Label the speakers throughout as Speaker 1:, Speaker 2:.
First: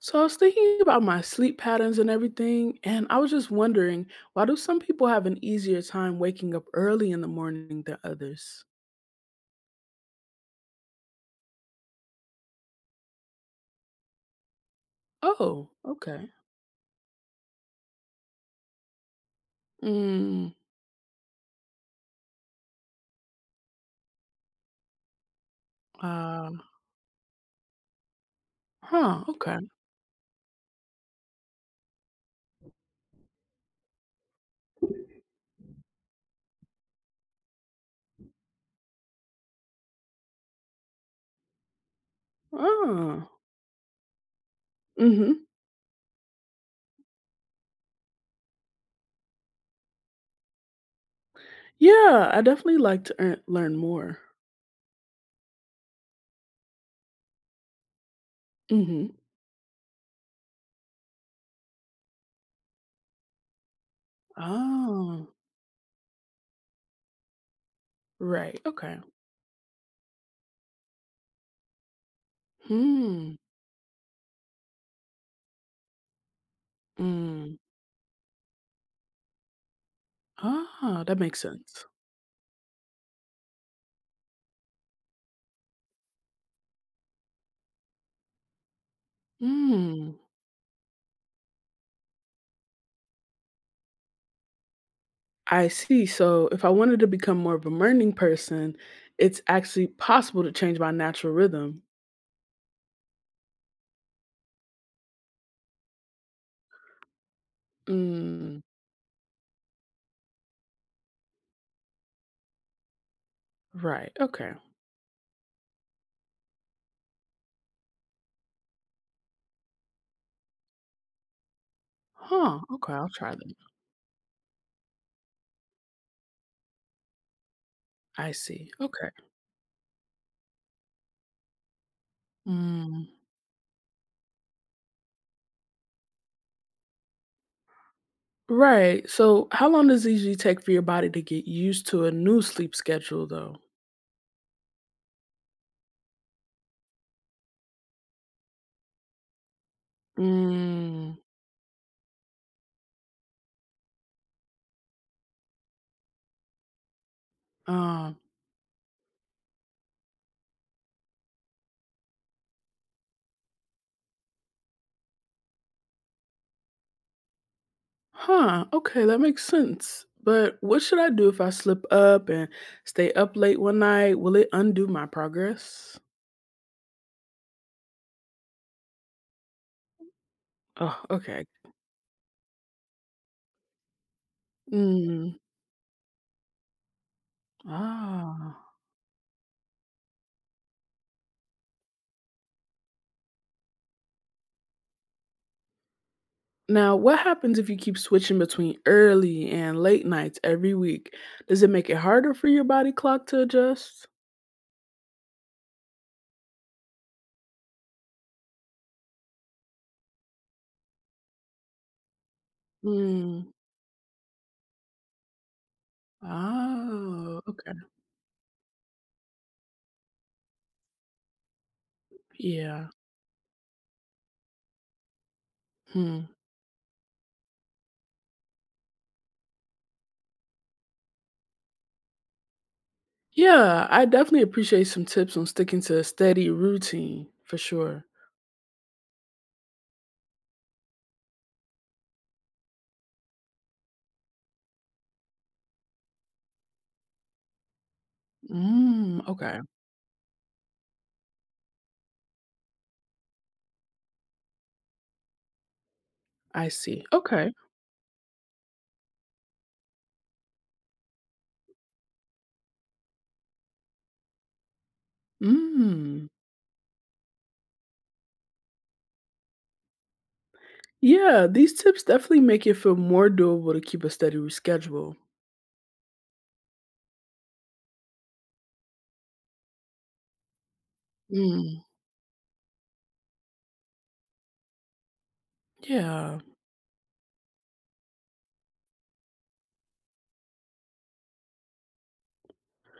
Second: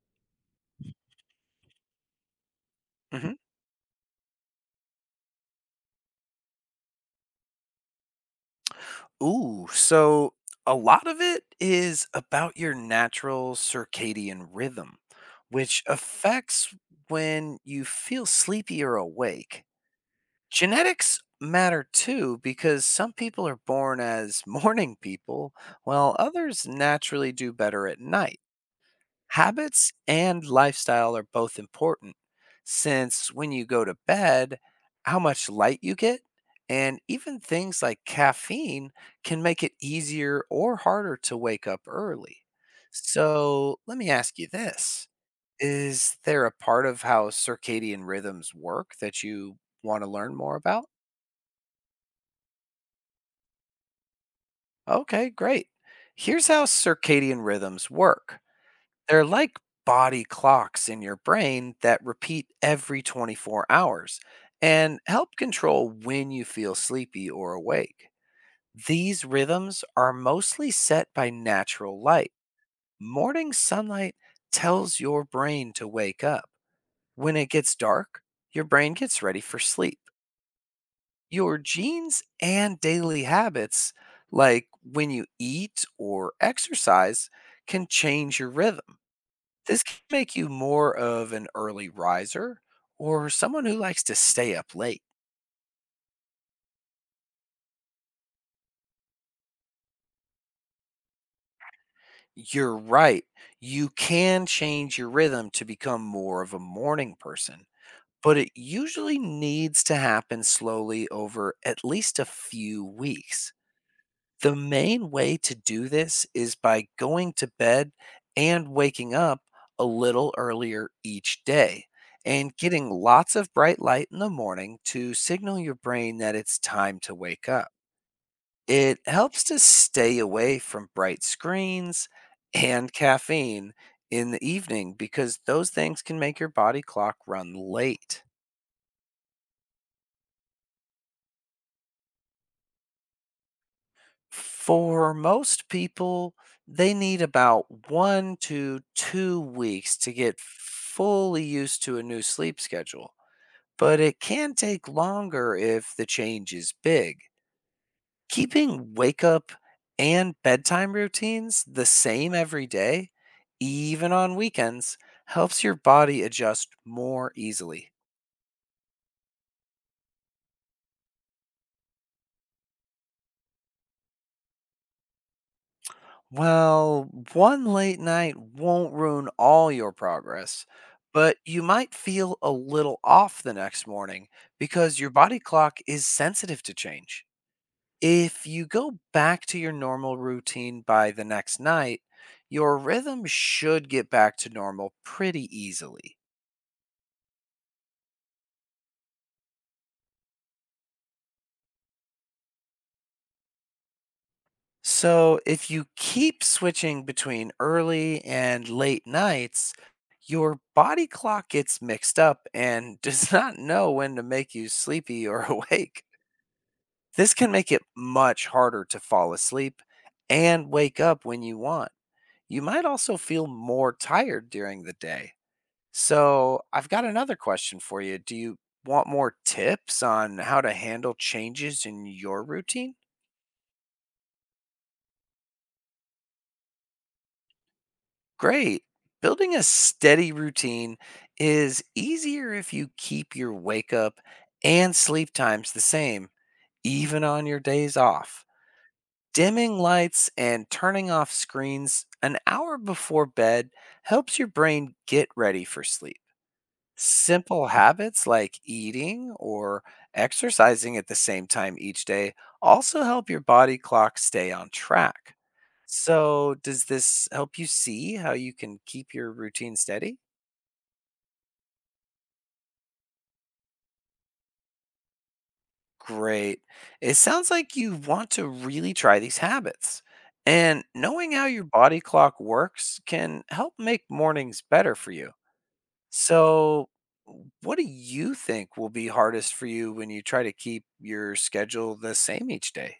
Speaker 1: So I was thinking about my sleep patterns and everything, and I was
Speaker 2: Mhm.
Speaker 1: just wondering, why do some people have an easier time waking up early in the morning than others?
Speaker 2: Ooh, so a lot of it is about your natural circadian rhythm,
Speaker 1: Oh,
Speaker 2: which
Speaker 1: okay.
Speaker 2: affects when you feel sleepy or awake.
Speaker 1: Mm,
Speaker 2: Genetics matter too because some people are born as morning people, while
Speaker 1: uh,
Speaker 2: others naturally do better at night.
Speaker 1: huh, okay.
Speaker 2: Habits and lifestyle are both important since when you go to bed, how much light you get, and even things like caffeine can make it easier or harder to wake up early.
Speaker 1: Oh,
Speaker 2: So let me ask you this.
Speaker 1: mm-hmm.
Speaker 2: Is there a part of how circadian rhythms work that you want to learn more about?
Speaker 1: Yeah, I definitely like to learn more.
Speaker 2: Okay, great. Here's how circadian rhythms work.
Speaker 1: Mm-hmm.
Speaker 2: They're like body clocks in your brain that repeat every 24 hours and
Speaker 1: Oh,
Speaker 2: help control when you feel sleepy or awake.
Speaker 1: right. Okay.
Speaker 2: These rhythms are mostly set by natural light.
Speaker 1: Hmm.
Speaker 2: Morning sunlight tells your brain to wake up. When it
Speaker 1: Mm.
Speaker 2: gets dark, your brain gets ready for sleep.
Speaker 1: Ah, that makes
Speaker 2: Your
Speaker 1: sense.
Speaker 2: genes and daily habits, like when you eat or exercise, can change your rhythm. This can
Speaker 1: Hmm.
Speaker 2: make you more of an early riser or someone who likes to stay up late.
Speaker 1: I see. So if I wanted to become more of a morning person, it's actually possible to change my natural rhythm.
Speaker 2: You're right. You can change your rhythm to become more of a morning person, but it
Speaker 1: Mm,
Speaker 2: usually needs to happen slowly over at least a few weeks.
Speaker 1: right. Okay.
Speaker 2: The main way to do this is by going to bed and waking up a little earlier each day and
Speaker 1: Huh.
Speaker 2: getting
Speaker 1: Okay. I'll try
Speaker 2: lots of
Speaker 1: that.
Speaker 2: bright light in the morning to signal your brain that it's time to wake up.
Speaker 1: I see.
Speaker 2: It
Speaker 1: Okay.
Speaker 2: helps to stay away from bright screens and
Speaker 1: Mm,
Speaker 2: caffeine in the evening because those things can make your body clock run late.
Speaker 1: right. So how long does it usually take for your body to get used to a new sleep schedule, though?
Speaker 2: For most people, they need about 1 to 2 weeks to get
Speaker 1: Mm,
Speaker 2: fully used to a new sleep schedule, but it can take longer if the change is big.
Speaker 1: uh,
Speaker 2: Keeping wake up and bedtime routines the same every day, even on weekends, helps your body adjust more easily.
Speaker 1: huh. Okay. That makes sense. But what should I do if I slip up and stay up late one night? Will it undo my progress?
Speaker 2: Well, one late night won't ruin all your progress,
Speaker 1: Oh,
Speaker 2: but
Speaker 1: okay.
Speaker 2: you might feel a little off the next morning because your body
Speaker 1: Mm.
Speaker 2: clock is sensitive to change. If
Speaker 1: Ah.
Speaker 2: you go back to your normal routine by the next night, your rhythm should get back to normal pretty easily.
Speaker 1: Now, what happens if you keep switching between early and late nights every week? Does it make it harder for your body clock to adjust?
Speaker 2: So, if you keep switching between early and late nights, your body clock gets mixed up and does
Speaker 1: Hmm.
Speaker 2: not know when to make you sleepy or awake. This
Speaker 1: Oh,
Speaker 2: can make
Speaker 1: okay.
Speaker 2: it much harder to fall asleep and wake up when you want. You might
Speaker 1: Yeah.
Speaker 2: also feel more tired during the day.
Speaker 1: Hmm.
Speaker 2: So, I've got another question for you. Do you want more tips on how to handle changes in your routine?
Speaker 1: Yeah, I definitely appreciate some tips on sticking to a steady routine for sure.
Speaker 2: Great. Building a steady routine is easier if you keep your wake up and sleep times the same, even on your days off.
Speaker 1: Mm, okay.
Speaker 2: Dimming lights and turning off screens an hour before bed helps your brain get ready for sleep.
Speaker 1: I see. Okay.
Speaker 2: Simple habits like eating or exercising at the same time each day also help your body clock stay on track.
Speaker 1: Mm.
Speaker 2: So, does this help you see how you can keep your routine steady?
Speaker 1: Yeah, these tips definitely make it feel more doable to keep a steady schedule.
Speaker 2: Great. It sounds like you want to really try these habits. And knowing how your
Speaker 1: Mm,
Speaker 2: body clock works can help make mornings better for you.
Speaker 1: yeah.
Speaker 2: So, what do you think will be hardest for you when you try to keep your schedule the same each day?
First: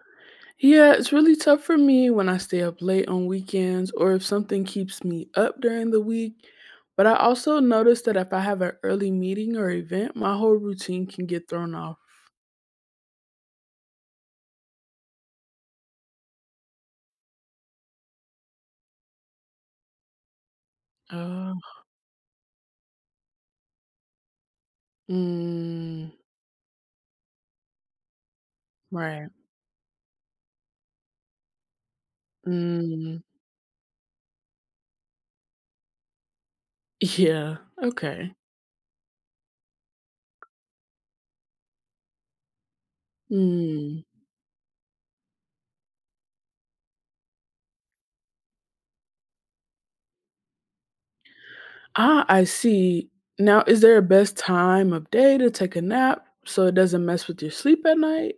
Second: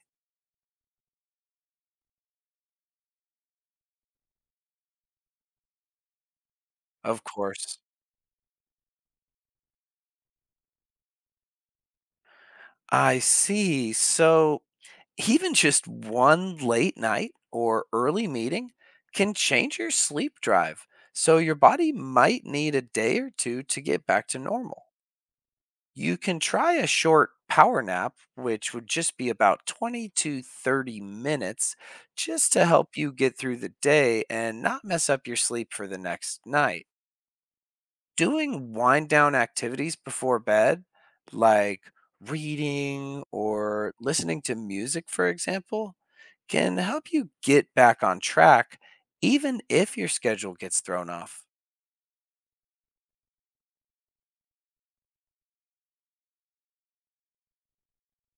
Speaker 1: Yeah, it's really tough for me when I stay up late on weekends or if something keeps me up during the week. But I
Speaker 2: Of
Speaker 1: also
Speaker 2: course.
Speaker 1: notice that if I have an early meeting or event, my whole routine can get thrown off.
Speaker 2: I see. So, even just one late night or early meeting can change your sleep drive. So, your
Speaker 1: Oh.
Speaker 2: body might need a day or two to get back to normal.
Speaker 1: Mm,
Speaker 2: You can try a short power nap, which would just be
Speaker 1: right.
Speaker 2: about 20 to 30 minutes, just to help you
Speaker 1: Mm,
Speaker 2: get through the day and not mess up your sleep for the next night.
Speaker 1: yeah. Okay.
Speaker 2: Doing wind down activities before bed, like reading or
Speaker 1: Mm.
Speaker 2: listening to music, for example, can help you get back on track, even if your schedule gets thrown off.
Speaker 1: Ah, I see. Now, is there a best time of day to take a nap so it doesn't mess with your sleep at night?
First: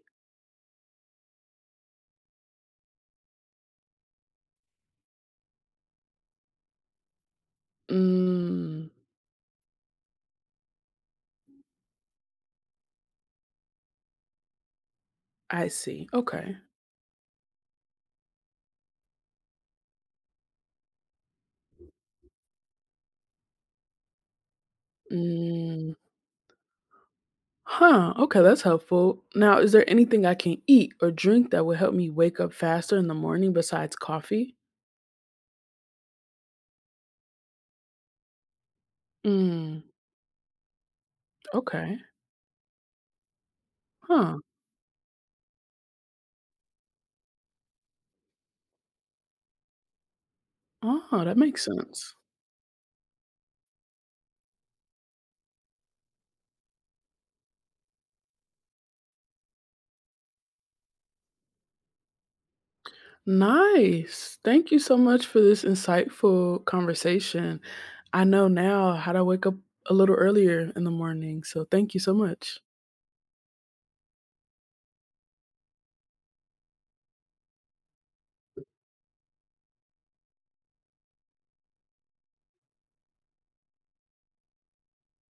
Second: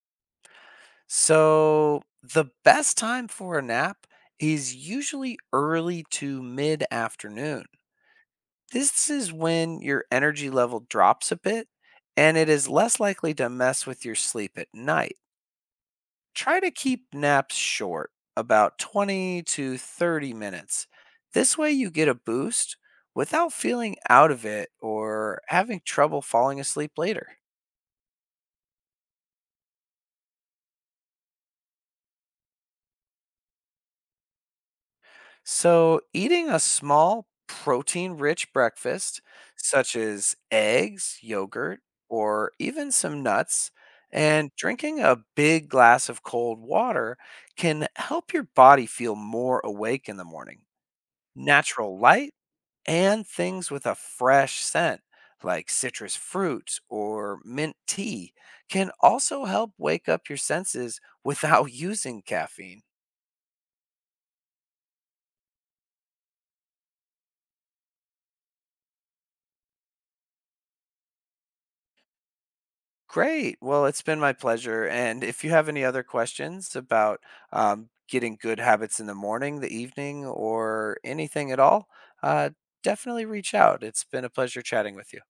Speaker 2: So the best time for a nap is usually early to mid afternoon.
Speaker 1: Mm,
Speaker 2: This is when your energy level drops a bit and it is less likely to mess with your sleep at night.
Speaker 1: I see. Okay.
Speaker 2: Try to keep naps short, about 20 to 30 minutes. This way you get a boost without feeling out of it or having
Speaker 1: Mm.
Speaker 2: trouble falling asleep later.
Speaker 1: Huh, okay, that's helpful. Now, is there anything I can eat or drink that would help me wake up faster in the morning besides coffee?
Speaker 2: So, eating a small protein rich breakfast,
Speaker 1: Mm,
Speaker 2: such as eggs, yogurt,
Speaker 1: okay.
Speaker 2: or even some nuts,
Speaker 1: Huh.
Speaker 2: and drinking a big glass of cold water can help your body feel more awake in the morning.
Speaker 1: Oh, that makes
Speaker 2: Natural
Speaker 1: sense.
Speaker 2: light and things with a fresh scent, like citrus fruits or mint tea, can also help wake up your senses without using caffeine.
Speaker 1: Nice. Thank you so much for this insightful conversation. I know now how to wake up a little earlier in the morning. So thank you so much.
Speaker 2: Great. Well, it's been my pleasure. And if you have any other questions about getting good habits in the morning, the evening, or anything at all, uh, definitely reach out. It's been a pleasure chatting with you.